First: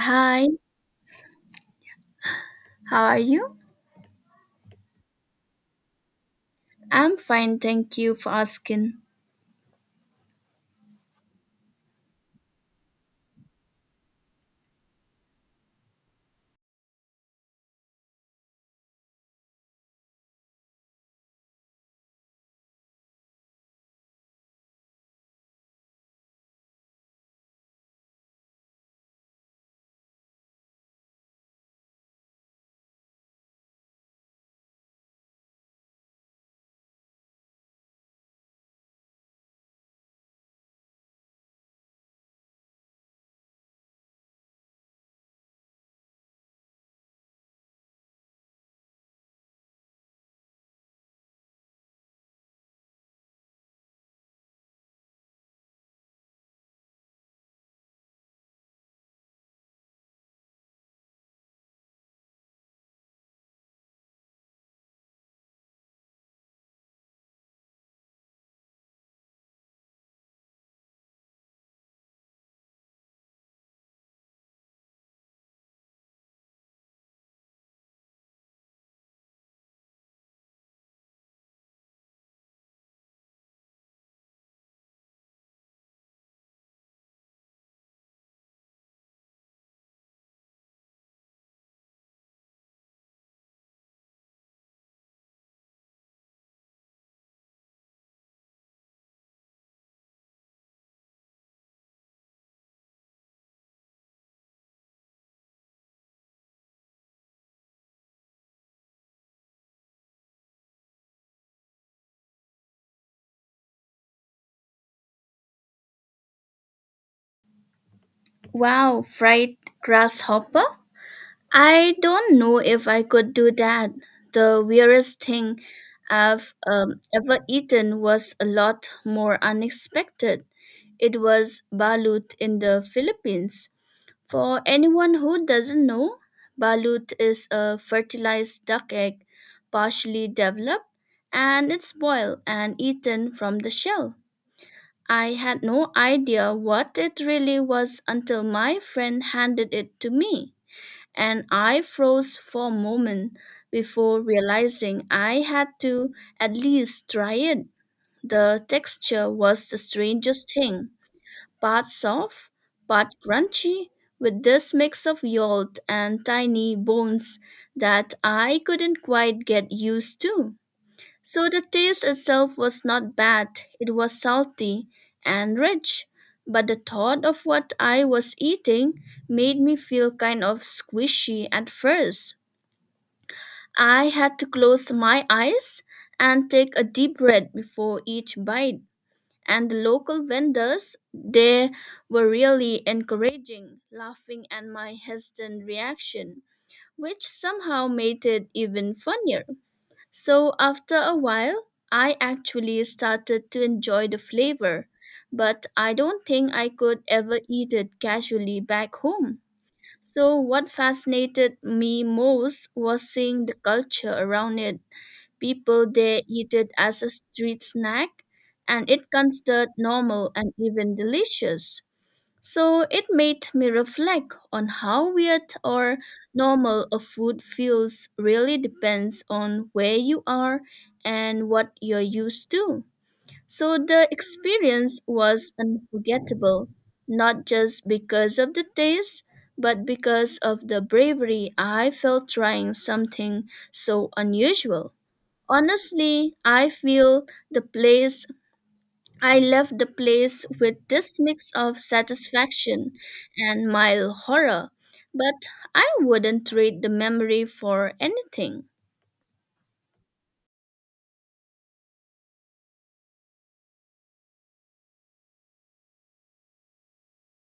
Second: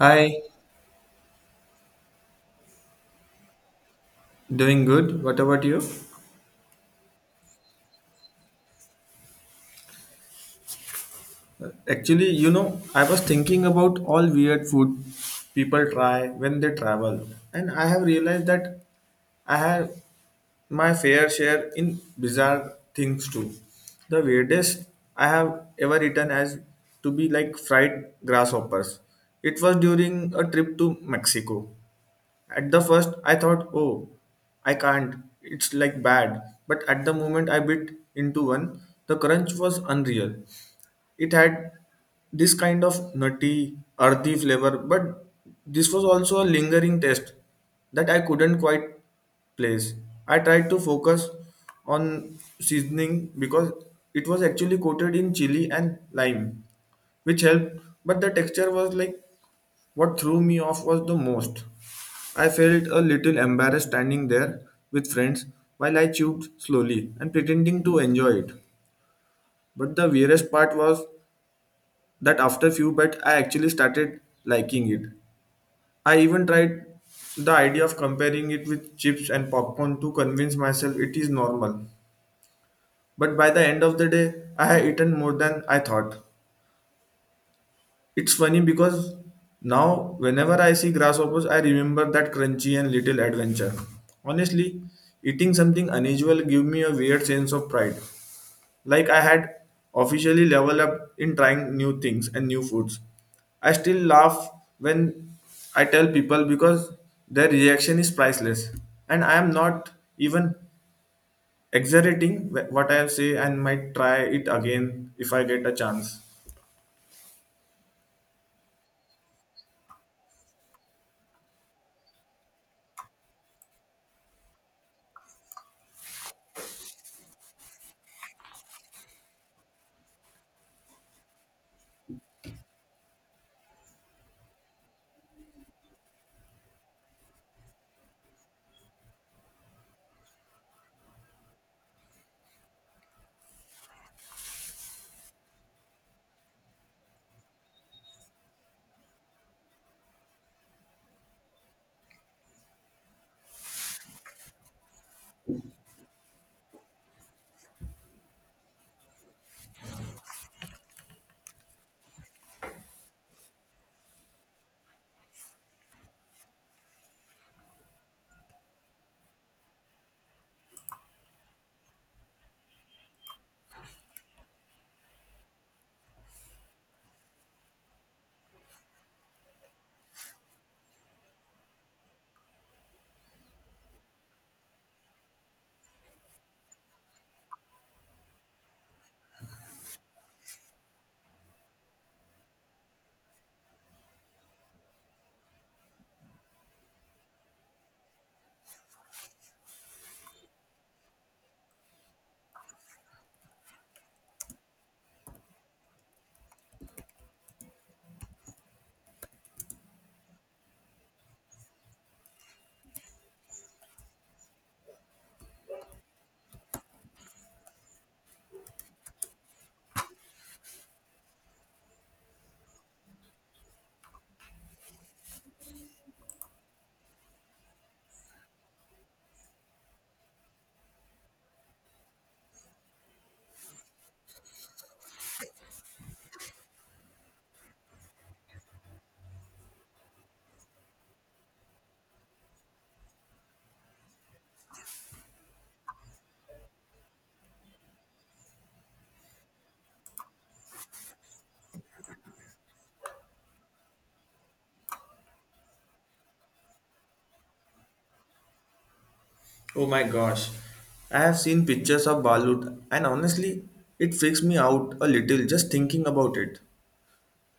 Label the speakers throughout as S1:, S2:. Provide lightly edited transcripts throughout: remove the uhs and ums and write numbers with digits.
S1: Hi,
S2: how are you?
S1: doing good. What about you?
S2: I'm fine, thank you for asking.
S1: Actually, I was thinking about all weird food people try when they travel, and I have realized that I have my fair share in bizarre things too. The weirdest I have ever eaten has to be like fried grasshoppers. It was during a trip to Mexico. At the first, I thought, oh, I can't, it's like bad. But at the moment I bit into one, the crunch was unreal. It had this kind of nutty, earthy flavor, but this was also a lingering taste that I couldn't quite place. I tried to focus on seasoning because it was actually coated in chili and lime, which helped, but the texture was like what threw me off was the most. I felt a little embarrassed standing there with friends while I chewed slowly and pretending to enjoy it. But the weirdest part was that after few but I actually started liking it. I even tried the idea of comparing it with chips and popcorn to convince myself it is normal. But by the end of the day, I had eaten more than I thought. It's funny because now whenever I see grasshoppers, I remember that crunchy and little adventure. Honestly, eating something unusual give me a weird sense of pride, like I had officially leveled up in trying new things and new foods. I still laugh when I tell people because their reaction is priceless. And I am not even exaggerating what I say and might try it again if I get a chance.
S2: Wow, fried grasshopper? I don't know if I could do that. The weirdest thing I've ever eaten was a lot more unexpected. It was balut in the Philippines. For anyone who doesn't know, balut is a fertilized duck egg, partially developed, and it's boiled and eaten from the shell. I had no idea what it really was until my friend handed it to me, and I froze for a moment before realizing I had to at least try it. The texture was the strangest thing, part soft, part crunchy, with this mix of yolk and tiny bones that I couldn't quite get used to. So the taste itself was not bad, it was salty and rich, but the thought of what I was eating made me feel kind of squishy at first. I had to close my eyes and take a deep breath before each bite. And the local vendors, they were really encouraging, laughing at my hesitant reaction, which somehow made it even funnier. So after a while, I actually started to enjoy the flavor, but I don't think I could ever eat it casually back home. So what fascinated me most was seeing the culture around it. People there eat it as a street snack, and it considered normal and even delicious. So it made me reflect on how weird or normal a food feels really depends on where you are and what you're used to. So the experience was unforgettable, not just because of the taste, but because of the bravery I felt trying something so unusual. Honestly, the place I left the place with this mix of satisfaction and mild horror, but I wouldn't trade the memory for anything.
S1: Oh my gosh. I have seen pictures of balut and honestly it freaks me out a little just thinking about it.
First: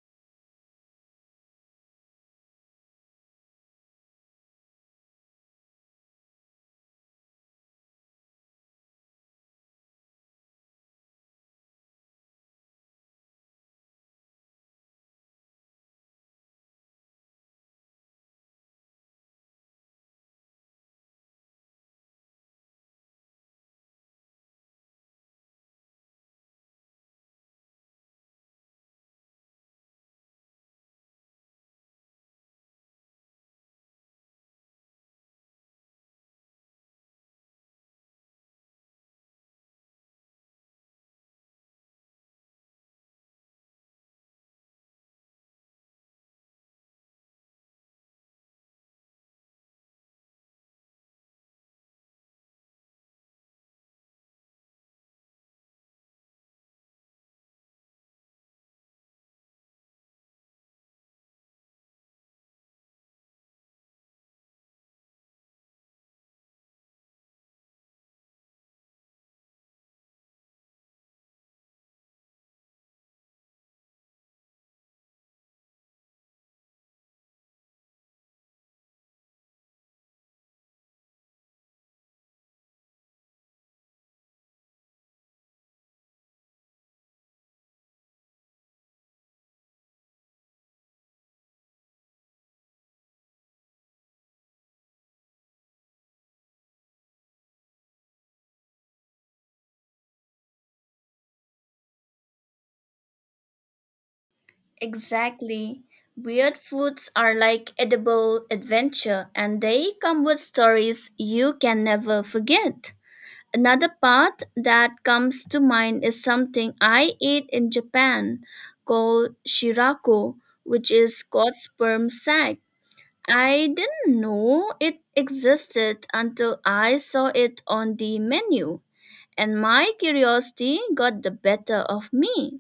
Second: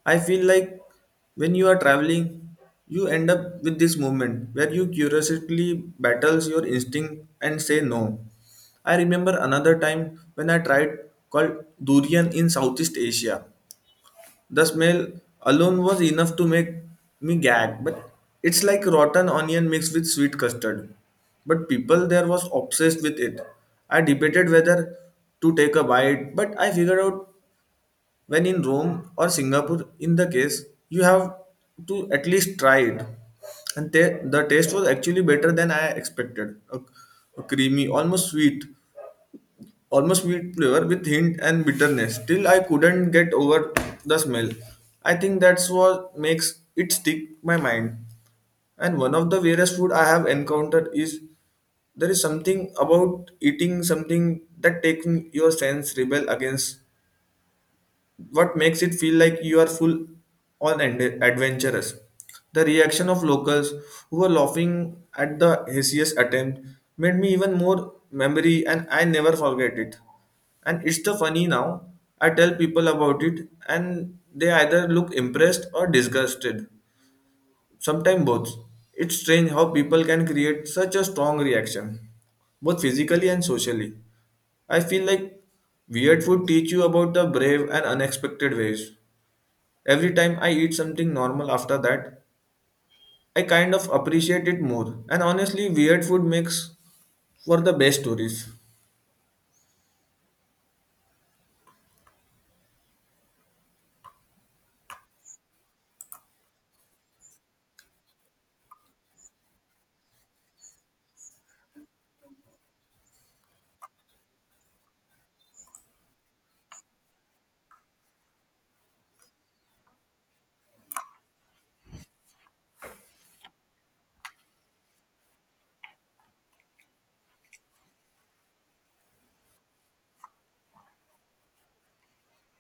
S1: I feel like when you are traveling, you end up with this moment where you curiously battles your instinct and say no. I remember another time when I tried called durian in Southeast Asia. The smell alone was enough to make me gag, but it's like rotten onion mixed with sweet custard. But people there was obsessed with it. I debated whether to take a bite, but I figured out when in Rome or Singapore, in the case, you have to at least try it. And ta the taste was actually better than I expected. A creamy, almost sweet flavor with hint and bitterness. Still, I couldn't get over the smell. I think that's what makes it stick my mind. And one of the weirdest food I have encountered is there is something about eating something that takes your sense rebel against what makes it feel like you are full on and adventurous. The reaction of locals who were laughing at the hideous attempt made me even more memory and I never forget it. And it's the funny now. I tell people about it and they either look impressed or disgusted. Sometimes both. It's strange how people can create such a strong reaction, both physically and socially. I feel like weird food teach you about the brave and unexpected ways. Every time I eat something normal after that, I kind of appreciate it more. And honestly, weird food makes for the best stories.
S2: Exactly. Weird foods are like edible adventure and they come with stories you can never forget. Another part that comes to mind is something I ate in Japan called shirako, which is cod sperm sac. I didn't know it existed until I saw it on the menu, and my curiosity got the better of me.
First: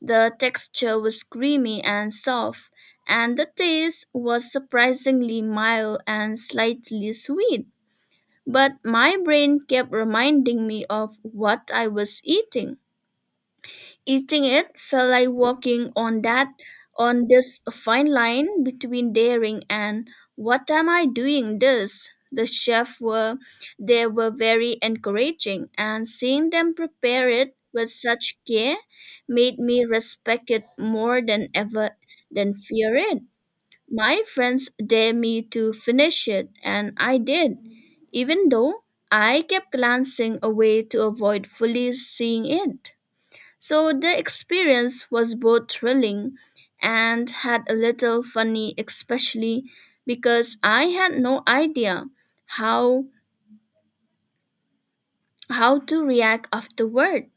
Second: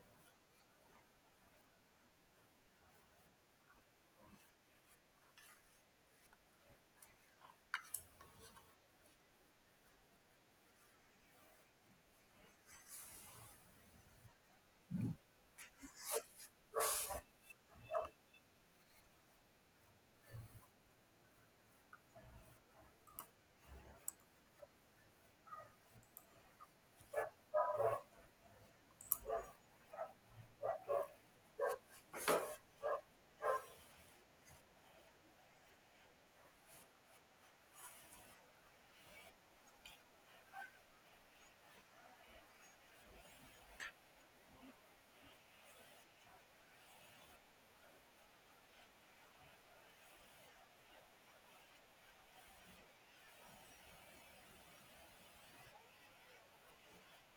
S2: The texture was creamy and soft, and the taste was surprisingly mild and slightly sweet. But my brain kept reminding me of what I was eating. Eating it felt like walking on that on this fine line between daring and what am I doing this? They were very encouraging and seeing them prepare it with such care made me respect it more than ever than fear it. My friends dared me to finish it and I did, even though I kept glancing away to avoid fully seeing it. So the experience was both thrilling and had a little funny, especially because I had no idea how how to react afterward.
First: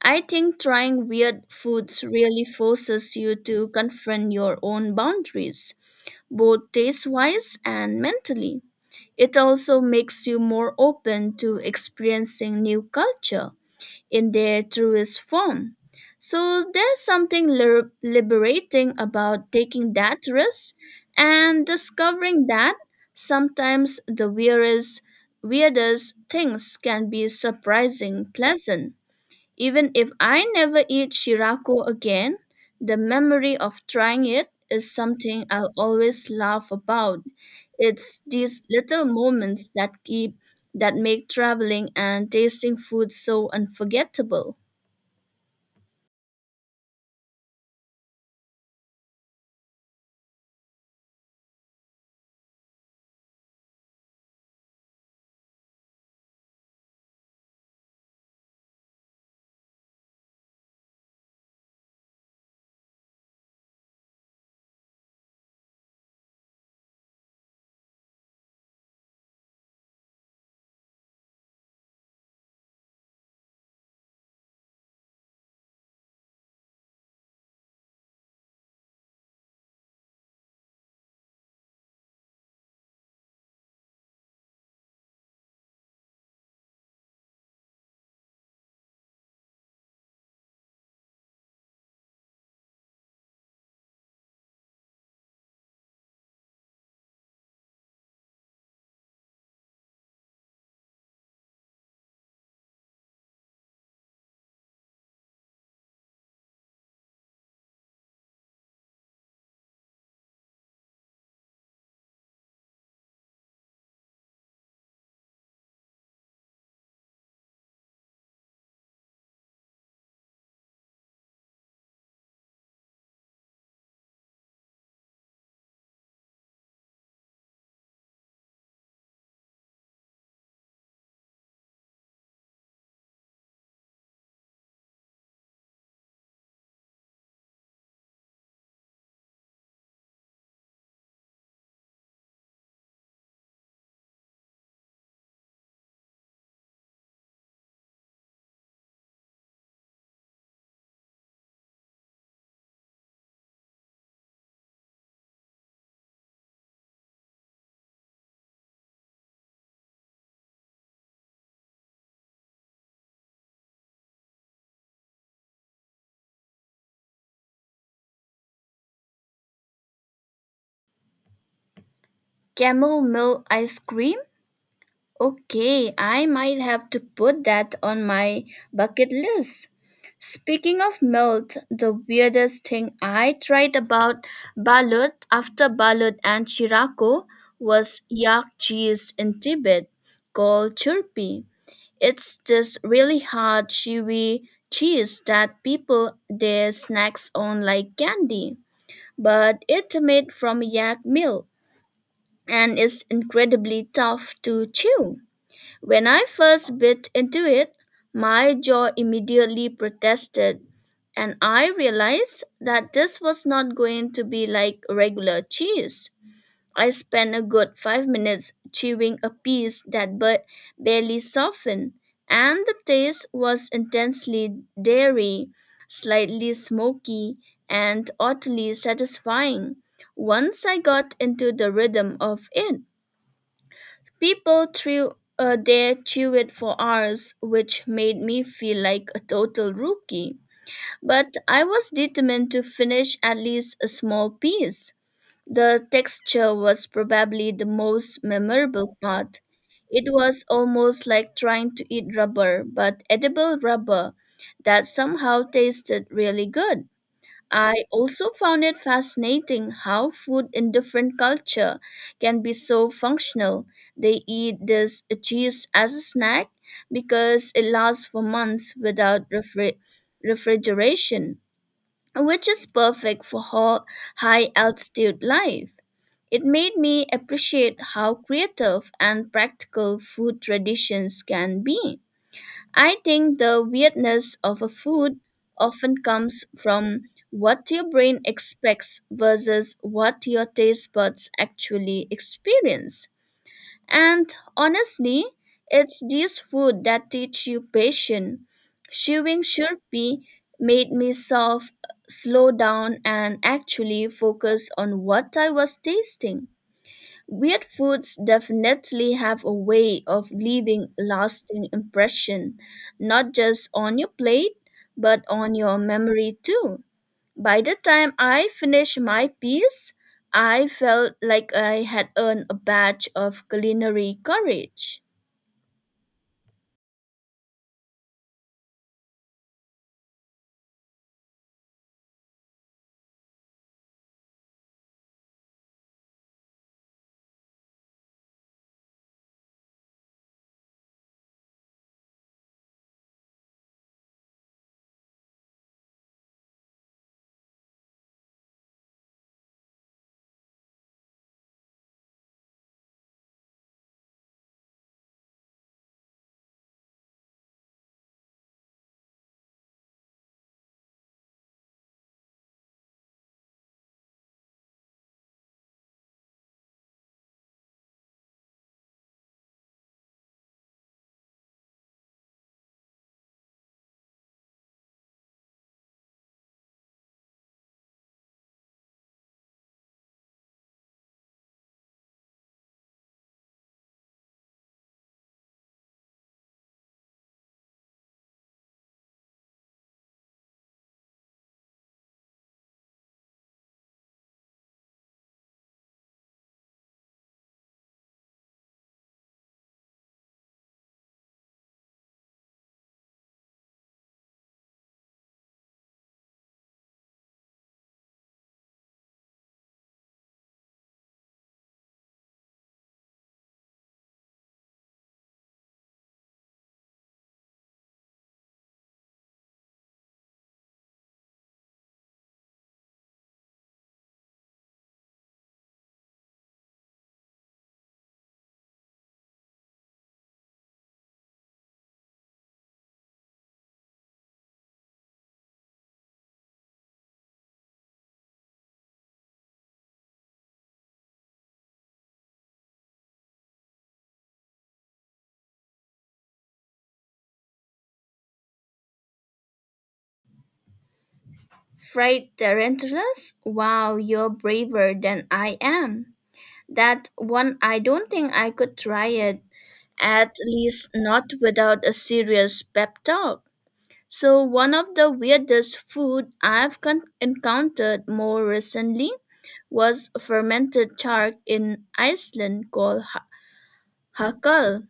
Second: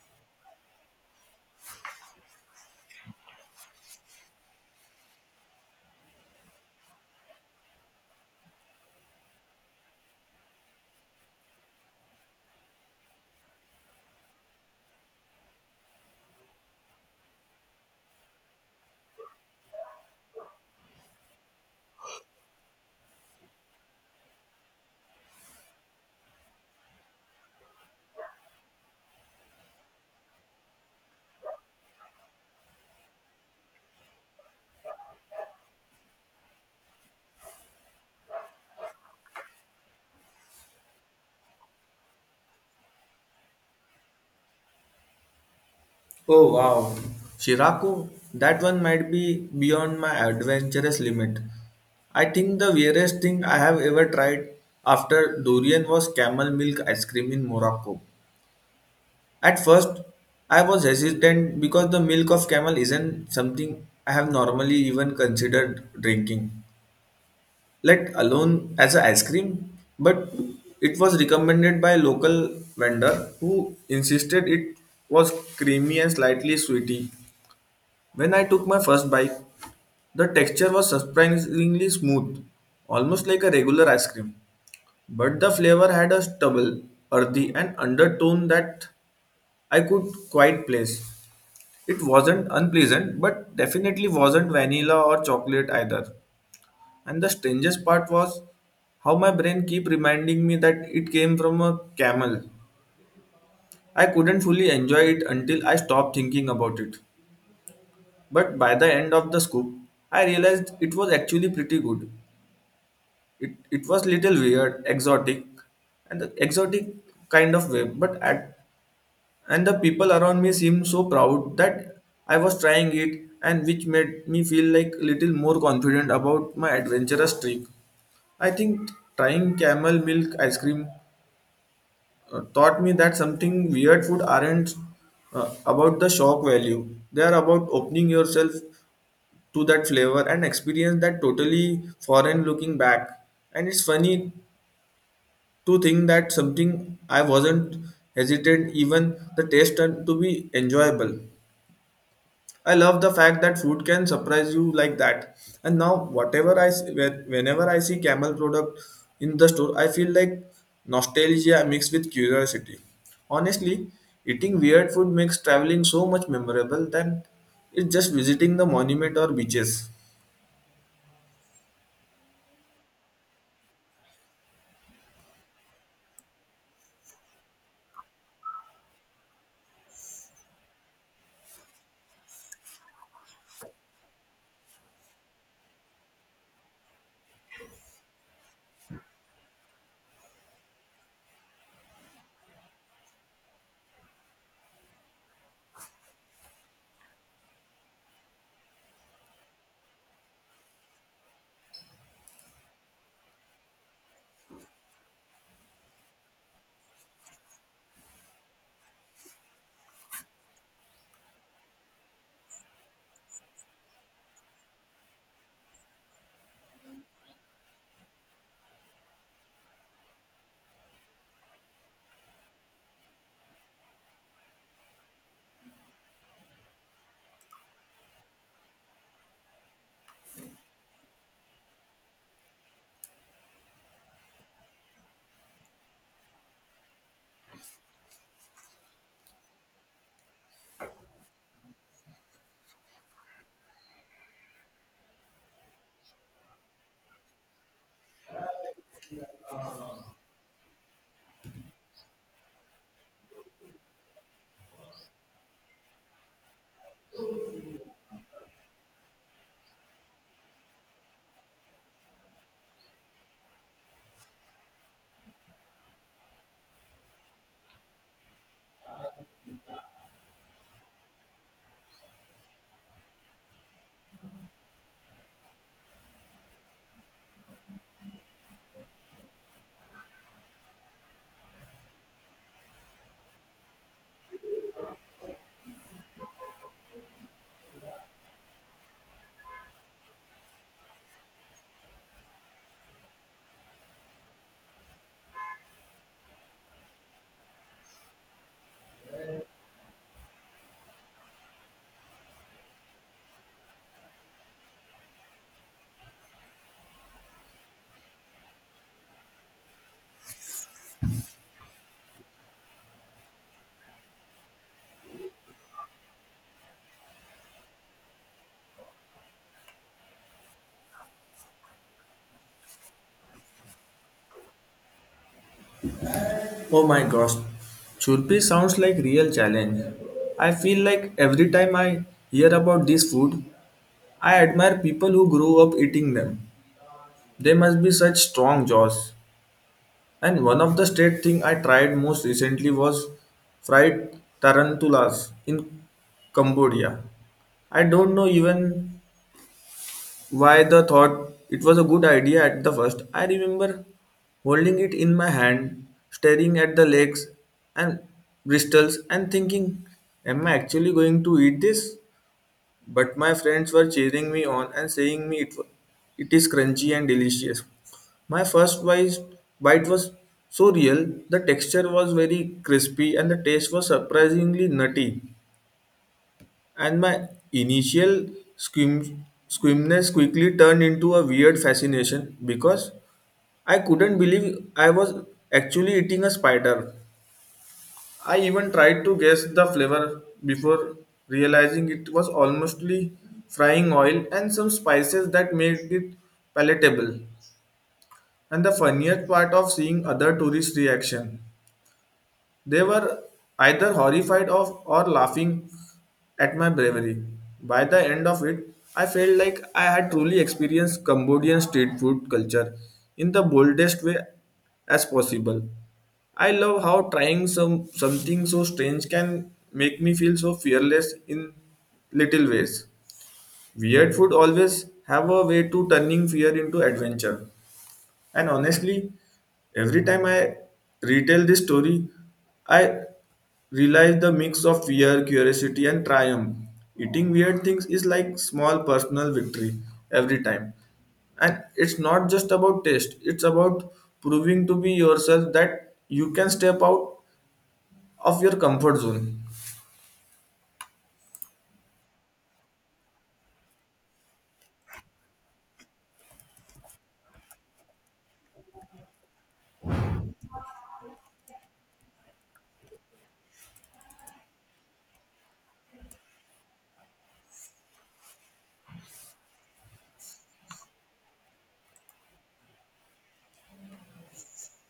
S2: I think trying weird foods really forces you to confront your own boundaries, both taste-wise and mentally. It also makes you more open to experiencing new culture in their truest form. So there's something liberating about taking that risk and discovering that sometimes the weirdest things can be surprising pleasant. Even if I never eat Shirako again, the memory of trying it is something I'll always laugh about. It's these little moments that keep that make traveling and tasting food so unforgettable.
S1: Oh wow. Shirako, that one might be beyond my adventurous limit. I think the weirdest thing I have ever tried after durian was camel milk ice cream in Morocco. At first, I was hesitant because the milk of camel isn't something I have normally even considered drinking, let alone as a ice cream, but it was recommended by a local vendor who insisted it was creamy and slightly sweety. When I took my first bite, the texture was surprisingly smooth, almost like a regular ice cream, but the flavor had a stubble, earthy and undertone that I could quite place. It wasn't unpleasant, but definitely wasn't vanilla or chocolate either. And the strangest part was how my brain keep reminding me that it came from a camel. I couldn't fully enjoy it until I stopped thinking about it. But by the end of the scoop, I realized it was actually pretty good. It was little weird, exotic, and the exotic kind of way. But at and the people around me seemed so proud that I was trying it, and which made me feel like little more confident about my adventurous trip. I think trying camel milk ice cream taught me that something weird food aren't about the shock value. They are about opening yourself to that flavor and experience that totally foreign looking back. And it's funny to think that something I wasn't hesitant even the taste turned to be enjoyable. I love the fact that food can surprise you like that. And now, whatever I see, whenever I see Camel product in the store, I feel like nostalgia mixed with curiosity. Honestly, eating weird food makes traveling so much memorable than it's just visiting the monument or beaches.
S2: Camel milk ice cream. Okay, I might have to put that on my bucket list. Speaking of melt, the weirdest thing I tried about balut and shirako was yak cheese in Tibet called churpi. It's this really hard chewy cheese that people their snacks on like candy, but it's made from yak milk and is incredibly tough to chew. When I first bit into it, my jaw immediately protested, and I realized that this was not going to be like regular cheese. I spent a good 5 minutes chewing a piece that but barely softened, and the taste was intensely dairy, slightly smoky, and oddly satisfying once I got into the rhythm of it. People threw their chewed for hours, which made me feel like a total rookie. But I was determined to finish at least a small piece. The texture was probably the most memorable part. It was almost like trying to eat rubber, but edible rubber that somehow tasted really good. I also found it fascinating how food in different culture can be so functional. They eat this cheese as a snack because it lasts for months without refrigeration, which is perfect for high altitude life. It made me appreciate how creative and practical food traditions can be. I think the weirdness of a food often comes from what your brain expects versus what your taste buds actually experience. And honestly, it's these food that teach you patience. Chewing Shurpi made me soft, slow down, and actually focus on what I was tasting. Weird foods definitely have a way of leaving a lasting impression, not just on your plate, but on your memory too. By the time I finished my piece, I felt like I had earned a badge of culinary courage.
S1: Oh my gosh, Churpi sounds like real challenge. I feel like every time I hear about this food, I admire people who grew up eating them. They must be such strong jaws. And one of the state thing I tried most recently was fried tarantulas in Cambodia. I don't know even why the thought it was a good idea at the first. I remember holding it in my hand, staring at the legs and bristles and thinking, am I actually going to eat this? But my friends were cheering me on and saying me it is crunchy and delicious. My first bite was so real, the texture was very crispy and the taste was surprisingly nutty. And my initial squimness quickly turned into a weird fascination because I couldn't believe I was actually eating a spider. I even tried to guess the flavor before realizing it was almostly frying oil and some spices that made it palatable. And the funniest part of seeing other tourists' reaction, they were either horrified of or laughing at my bravery. By the end of it, I felt like I had truly experienced Cambodian street food culture in the boldest way as possible. I love how trying something so strange can make me feel so fearless in little ways. Weird food always have a way to turning fear into adventure. And honestly, every time I retell this story, I realize the mix of fear, curiosity, and triumph. Eating weird things is like small personal victory every time. And it's not just about taste, it's about proving to be yourself that you can step out of your comfort zone.
S2: Fried tarantulas? Wow, you're braver than I am. That one, I don't think I could try it, at least not without a serious pep talk. So, one of the weirdest food I've encountered more recently was fermented shark in Iceland called hakal.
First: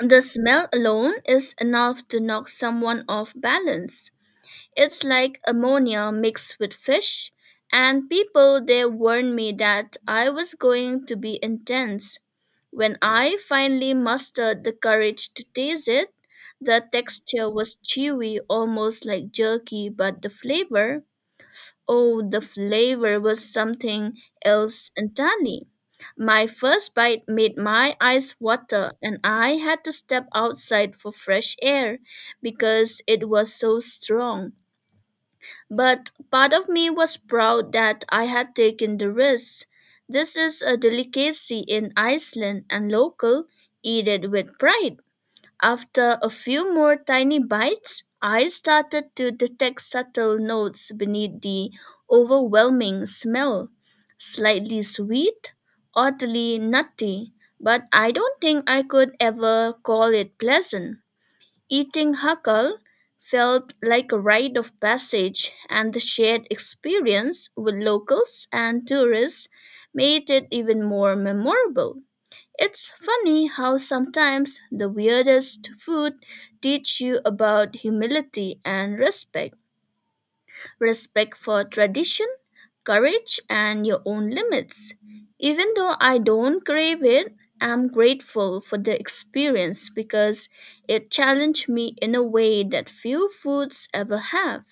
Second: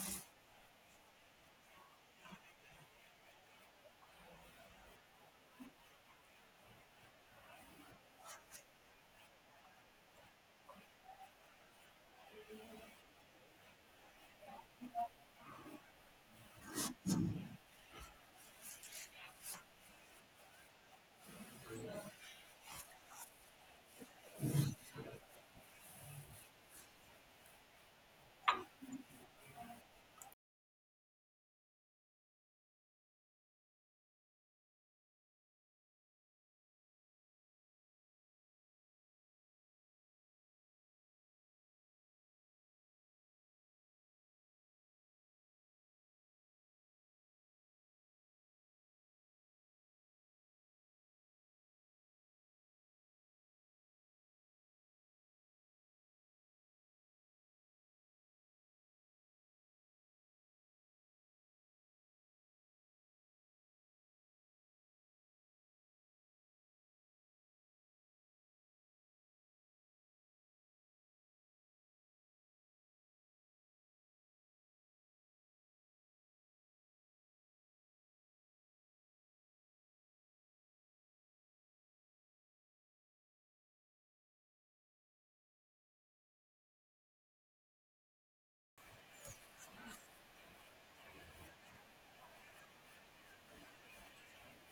S2: The smell alone is enough to knock someone off balance. It's like ammonia mixed with fish, and people there warned me that I was going to be intense. When I finally mustered the courage to taste it, the texture was chewy, almost like jerky, but the flavor, oh, the flavor was something else entirely. My first bite made my eyes water, and I had to step outside for fresh air because it was so strong. But part of me was proud that I had taken the risk. This is a delicacy in Iceland and local, eat it with pride. After a few more tiny bites, I started to detect subtle notes beneath the overwhelming smell. Slightly sweet, oddly nutty, but I don't think I could ever call it pleasant. Eating Hakal felt like a rite of passage, and the shared experience with locals and tourists made it even more memorable. It's funny how sometimes the weirdest food teach you about humility and respect for tradition, courage, and your own limits. Even though I don't crave it, I'm grateful for the experience because it challenged me in a way that few foods ever have.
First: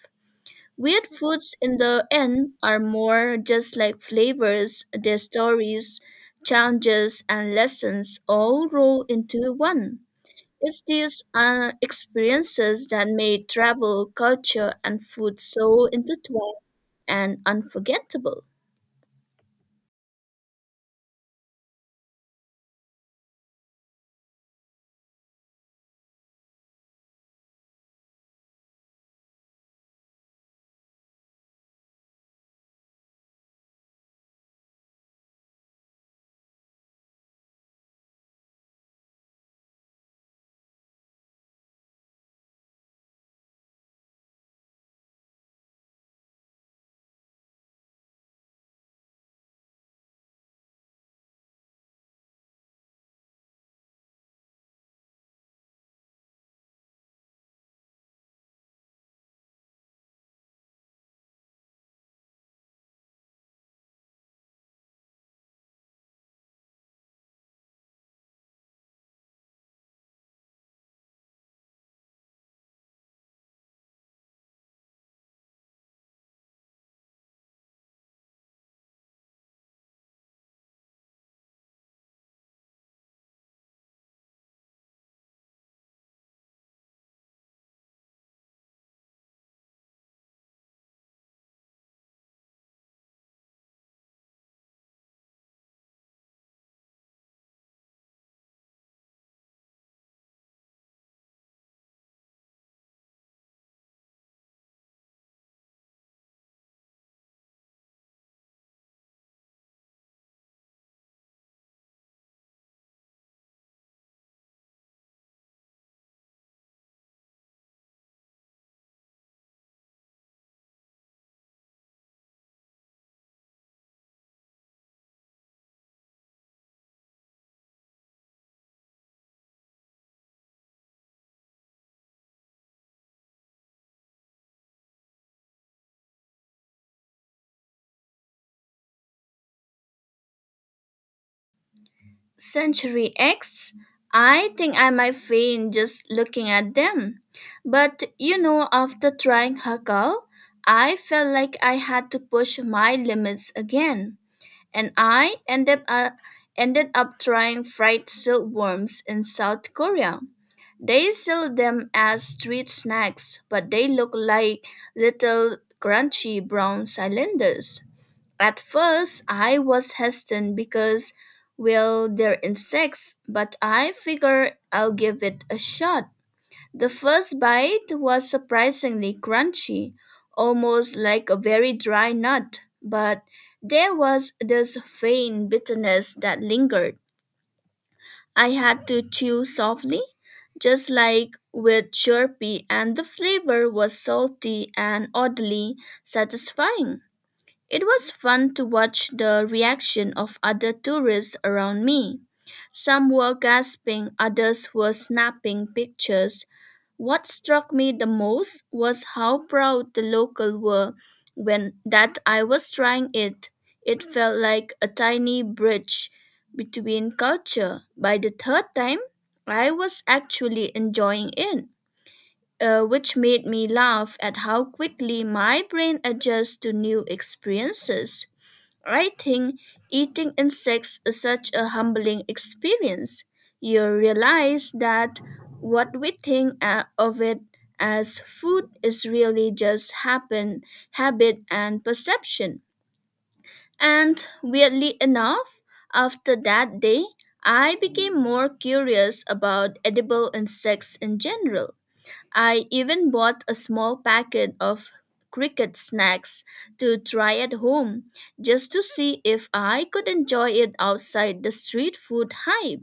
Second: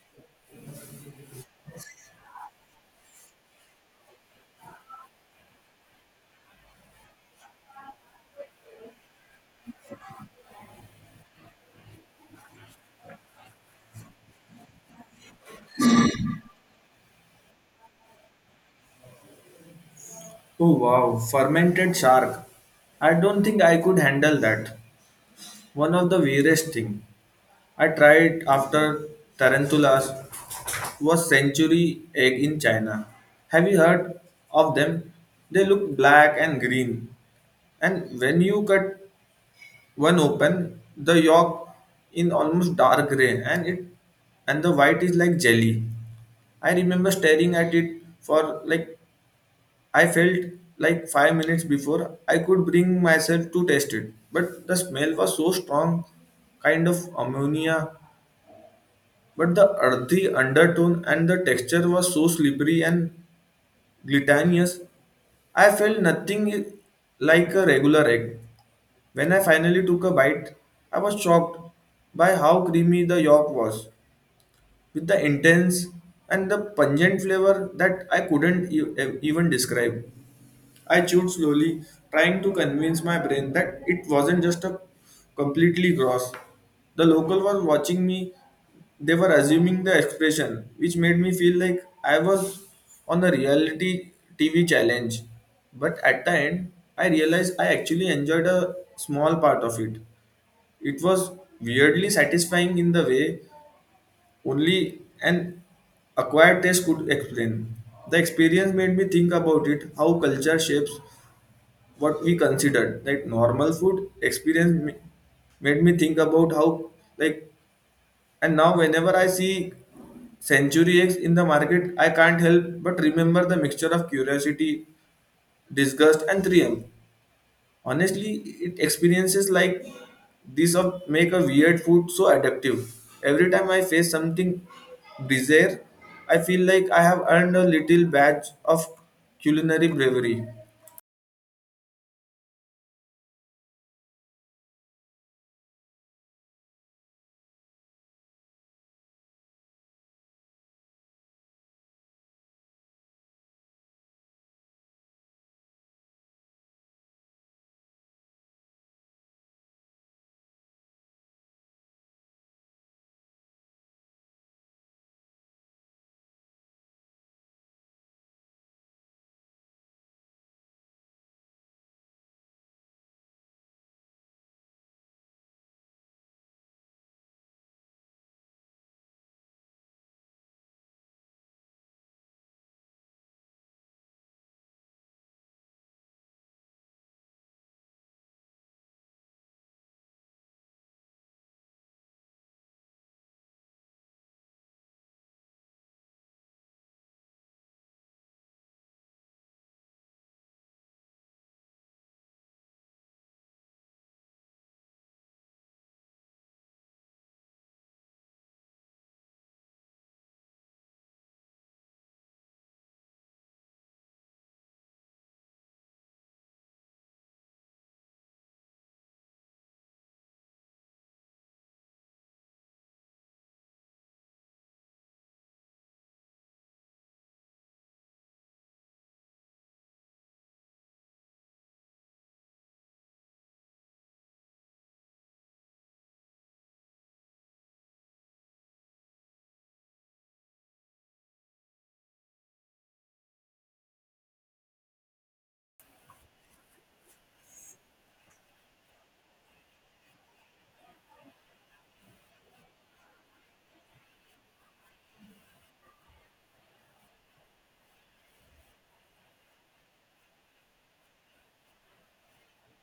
S2: Weird foods in the end are more just like flavors, their stories, challenges, and lessons all roll into one. It's these experiences that made travel, culture, and food so intertwined and unforgettable.
S1: Oh wow, fermented shark. I don't think I could handle that. One of the weirdest thing I tried after tarantulas was century egg in China. Have you heard of them? They look black and green, and when you cut one open, the yolk in almost dark gray, and the white is like jelly. I remember staring at it for like I felt like 5 minutes before I could bring myself to taste it, but the smell was so strong, kind of ammonia but the earthy undertone and the texture was so slippery and glutinous. I felt nothing like a regular egg. When I finally took a bite, I was shocked by how creamy the yolk was, with the intense and the pungent flavor that I couldn't even describe. I chewed slowly, trying to convince my brain that it wasn't just a completely gross. The local was watching me. They were assuming the expression, which made me feel like I was on a reality TV challenge. But at the end, I realized I actually enjoyed a small part of it. It was weirdly satisfying in the way only an acquired taste could explain. The experience made me think about it how culture shapes what we considered like normal food experience made me think about how like. And now, whenever I see century eggs in the market, I can't help but remember the mixture of curiosity, disgust, and triumph. Honestly, it experiences like this of make a weird food so addictive. Every time I face something bizarre, I feel like I have earned a little badge of culinary bravery.
S2: Century X, I think I might faint just looking at them. But you know, after trying Hakao, I felt like I had to push my limits again. And ended up trying fried silkworms in South Korea. They sell them as street snacks, but they look like little crunchy brown cylinders. At first, I was hesitant because, well, they're insects, but I figure I'll give it a shot. The first bite was surprisingly crunchy, almost like a very dry nut, but there was this faint bitterness that lingered. I had to chew softly, just like with Slurpee, and the flavor was salty and oddly satisfying. It was fun to watch the reaction of other tourists around me. Some were gasping, others were snapping pictures, what struck me the most was how proud the locals were when that I was trying it. It felt like a tiny bridge between culture. By the third time, I was actually enjoying it, which made me laugh at how quickly my brain adjusts to new experiences. I think eating insects is such a humbling experience. You realize that what we think of it as food is really just habit and perception. And weirdly enough, after that day, I became more curious about edible insects in general. I even bought a small packet of cricket snacks to try at home just to see if I could enjoy it outside the street food hype.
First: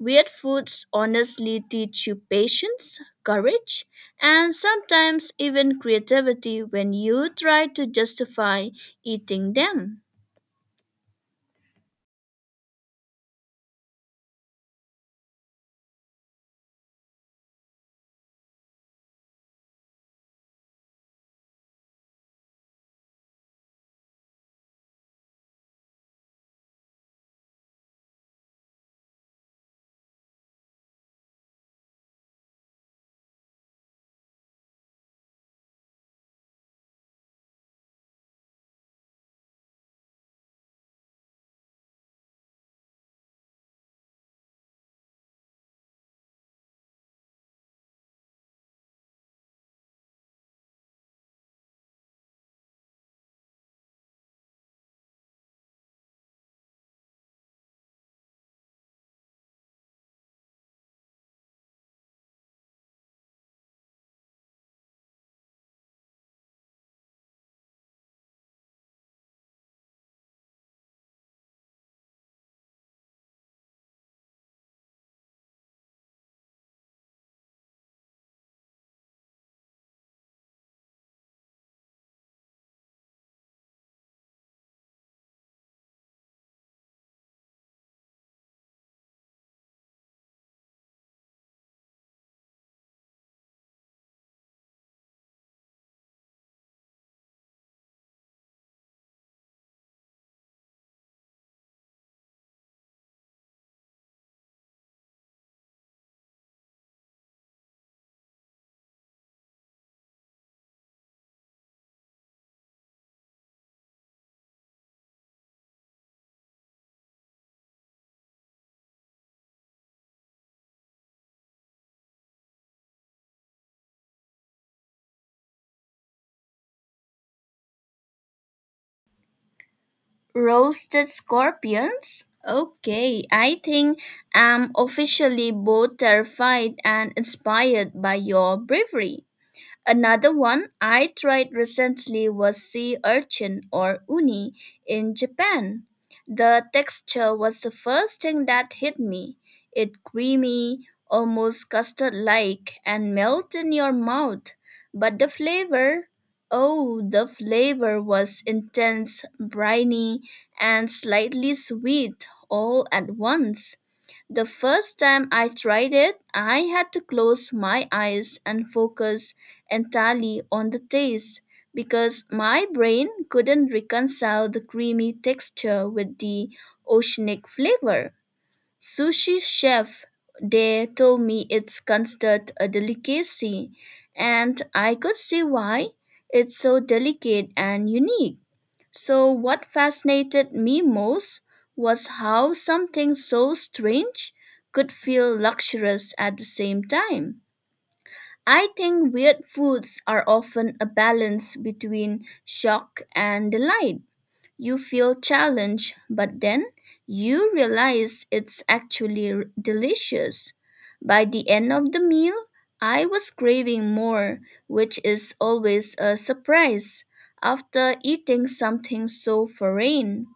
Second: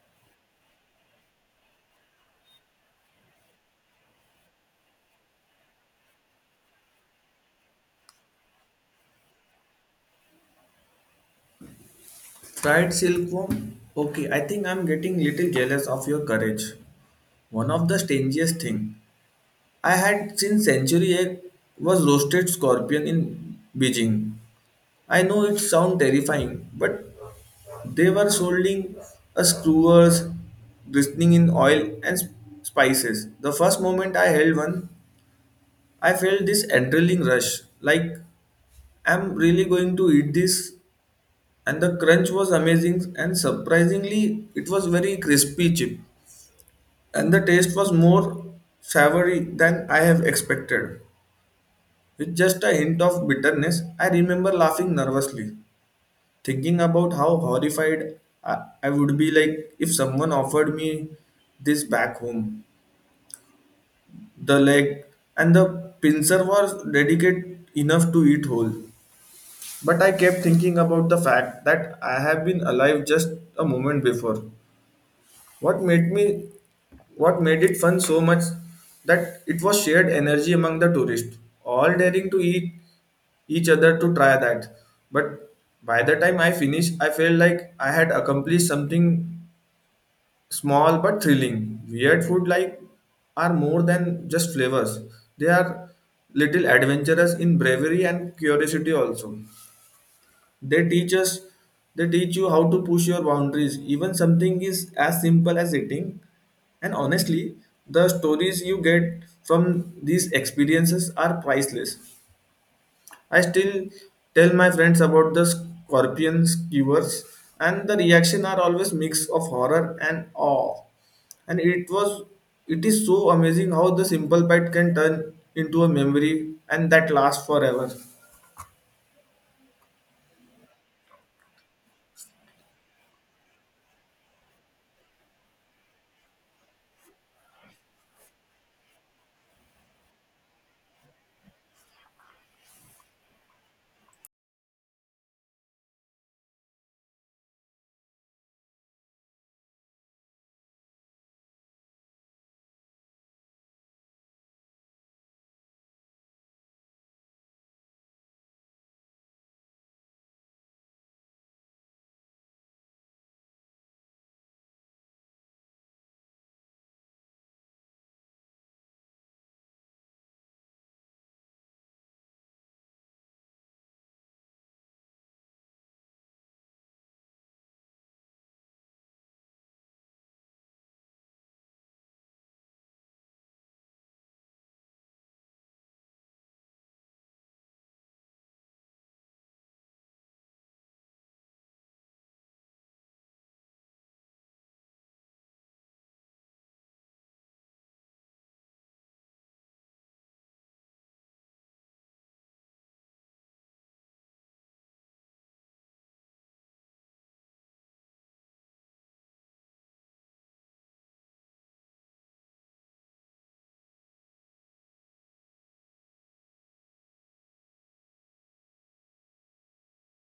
S2: Weird foods honestly teach you patience, courage, and sometimes even creativity when you try to justify eating them.
S1: Fried silkworm? Okay, I think I'm getting little jealous of your courage. One of the strangest thing I had since century egg was roasted scorpion in Beijing. I know it sounds terrifying, but they were soldering a screwers glistening in oil and spices. The first moment I held one, I felt this adrenaline rush, like I'm really going to eat this. And the crunch was amazing, and surprisingly it was very crispy chip, and the taste was more savory than I have expected, with just a hint of bitterness. I remember laughing nervously, thinking about how horrified i, I would be like if someone offered me this back home. The leg and the pincer was delicate enough to eat whole, but I kept thinking about the fact that I have been alive just a moment before. What made me what made it fun so much that it was shared energy among the tourists, all daring to eat each other to try that. But by the time I finished, I felt like I had accomplished something small but thrilling. Weird food like are more than just flavors. They are little adventurous in bravery and curiosity also. They teach us, they teach you how to push your boundaries. Even something is as simple as eating. And honestly, the stories you get from these experiences are priceless. I still tell my friends about the scorpion skewers, and the reaction are always mix of horror and awe. And it is so amazing how the simple bite can turn into a memory and that lasts forever.
S2: Roasted scorpions? Okay, I think I'm officially both terrified and inspired by your bravery. Another one I tried recently was sea urchin or uni in Japan. The texture was the first thing that hit me. It creamy, almost custard like, and melt in your mouth. But the flavor, oh, the flavor was intense, briny, and slightly sweet all at once. The first time I tried it, I had to close my eyes and focus entirely on the taste because my brain couldn't reconcile the creamy texture with the oceanic flavor. Sushi chef there told me it's considered a delicacy, and I could see why it's so delicate and unique. So, what fascinated me most was how something so strange could feel luxurious at the same time. I think weird foods are often a balance between shock and delight. You feel challenged, but then you realize it's actually delicious. By the end of the meal, I was craving more, which is always a surprise after eating something so foreign.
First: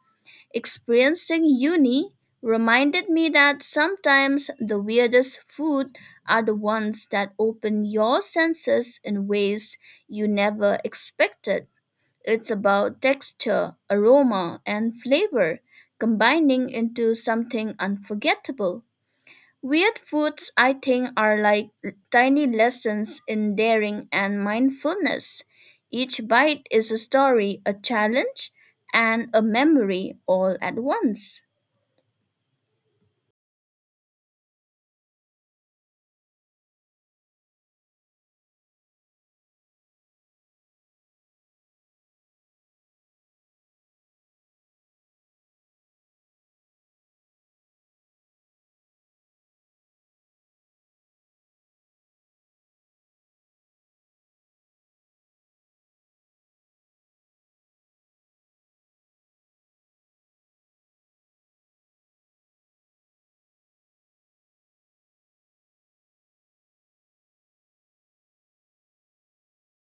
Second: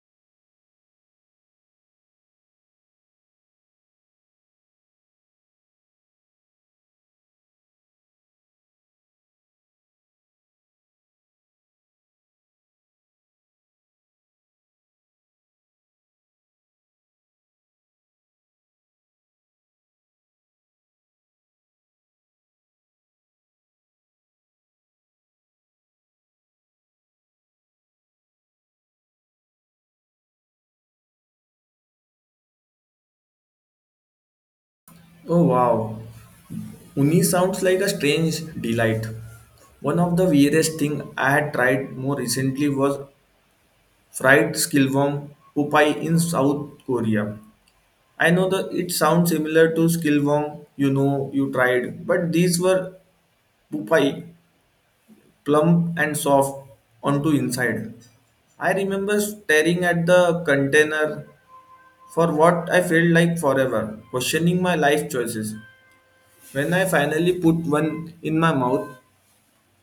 S2: Experiencing uni reminded me that sometimes the weirdest food are the ones that open your senses in ways you never expected. It's about texture, aroma, and flavor combining into something unforgettable. Weird foods, I think, are like tiny lessons in daring and mindfulness. Each bite is a story, a challenge, and a memory all at once.
S1: Oh wow! Uni sounds like a strange delight. One of the weirdest thing I had tried more recently was fried skilwang pupai in South Korea. I know that it sounds similar to skilwang you know you tried, but these were pupai, plump and soft onto inside. I remember staring at the container for what I felt like forever, questioning my life choices. When I finally put one in my mouth,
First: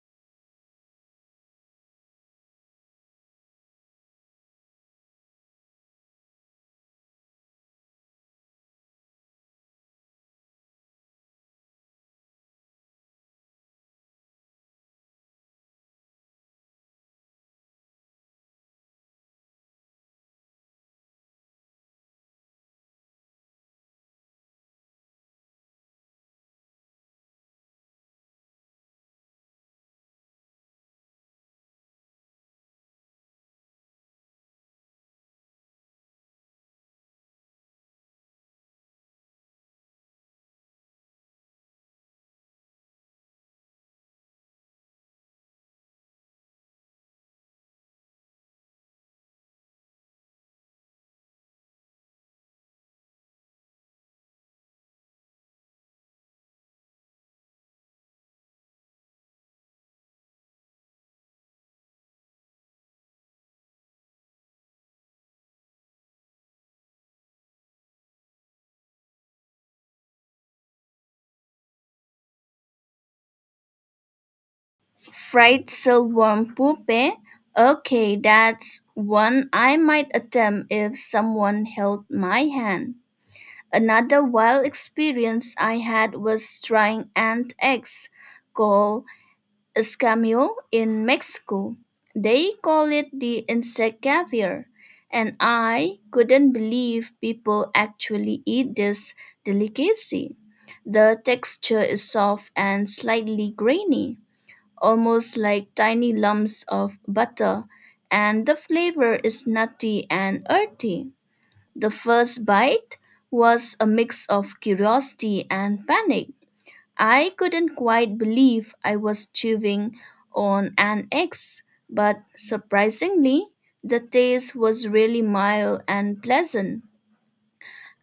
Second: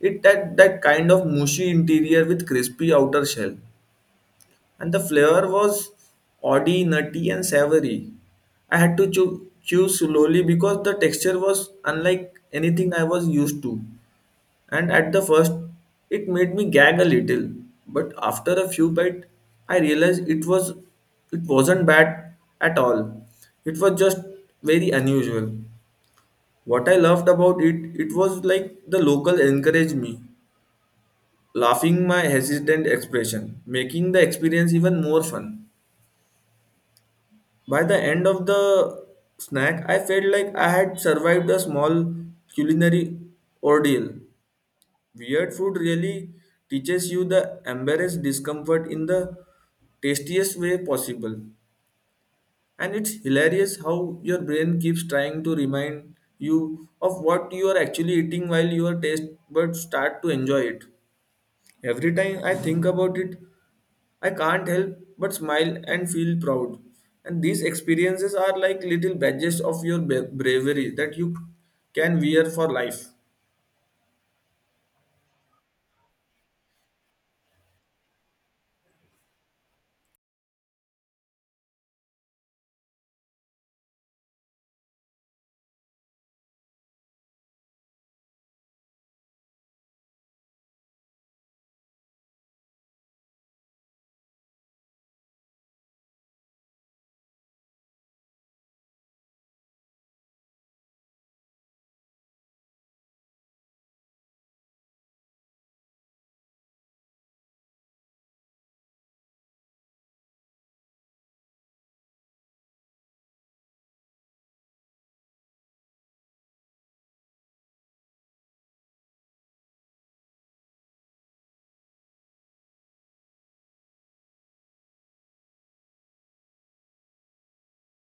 S1: it had that kind of mushy interior with crispy outer shell, and the flavor was oily, nutty, and savory. I had to chew slowly because the texture was unlike anything I was used to, and at the first, it made me gag a little. But after a few bites, I realized it wasn't bad at all. It was just very unusual. What I loved about it, it was like the local encouraged me laughing my hesitant expression, making the experience even more fun. By the end of the snack, I felt like I had survived a small culinary ordeal. Weird food really teaches you the embarrassed discomfort in the tastiest way possible. And it's hilarious how your brain keeps trying to remind you of what you are actually eating while your taste buds start to enjoy it. Every time I think about it, I can't help but smile and feel proud. And these experiences are like little badges of your bravery that you can wear for life.
S2: Fried silkworm pupe? Okay, that's one I might attempt if someone held my hand. Another wild experience I had was trying ant eggs called escamil in Mexico. They call it the insect caviar, and I couldn't believe people actually eat this delicacy. The texture is soft and slightly grainy, almost like tiny lumps of butter, and the flavor is nutty and earthy. The first bite was a mix of curiosity and panic. I couldn't quite believe I was chewing on an X, but surprisingly, the taste was really mild and pleasant.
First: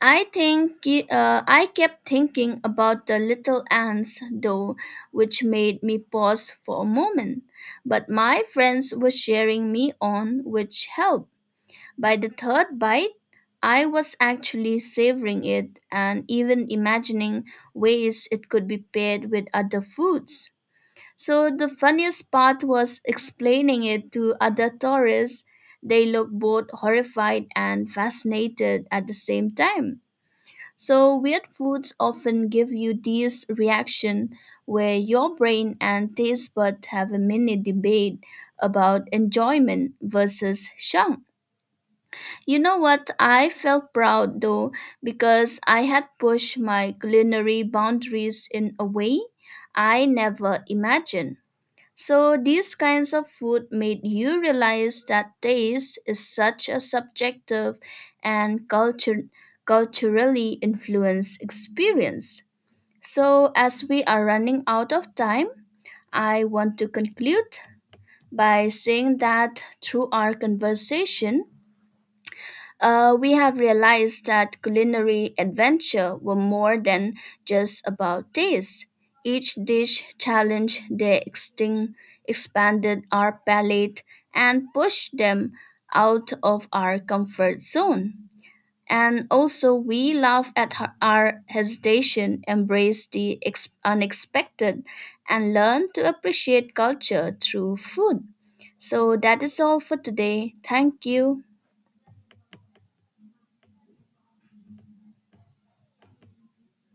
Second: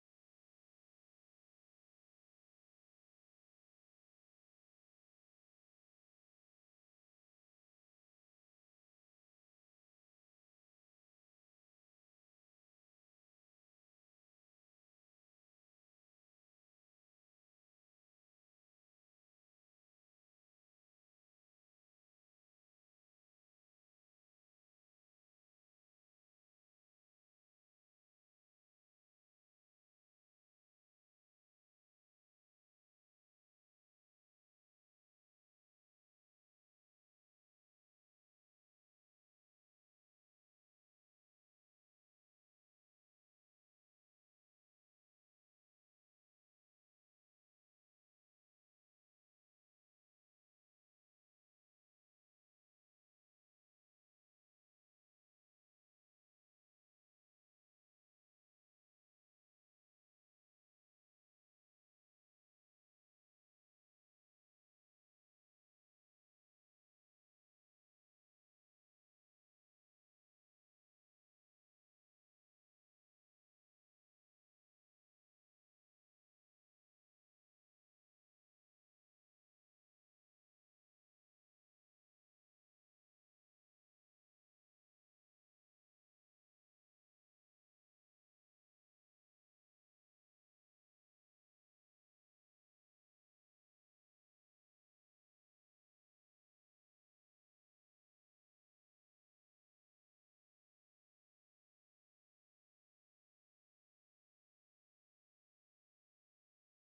S2: I think I kept thinking about the little ants, though, which made me pause for a moment. But my friends were cheering me on, which helped. By the third bite, I was actually savoring it and even imagining ways it could be paired with other foods. So the funniest part was explaining it to other tourists. They looked both horrified and fascinated at the same time. So weird foods often give you this reaction where your brain and taste buds have a mini debate about enjoyment versus shock. You know what? I felt proud though because I had pushed my culinary boundaries in a way I never imagined. So, these kinds of food made you realize that taste is such a subjective and culturally influenced experience. So, as we are running out of time, I want to conclude by saying that through our conversation, we have realized that culinary adventure were more than just about taste. Each dish challenged their extinct, expanded our palate, and pushed them out of our comfort zone. And also, we laugh at our hesitation, embrace the unexpected, and learn to appreciate culture through food. So, that is all for today. Thank you.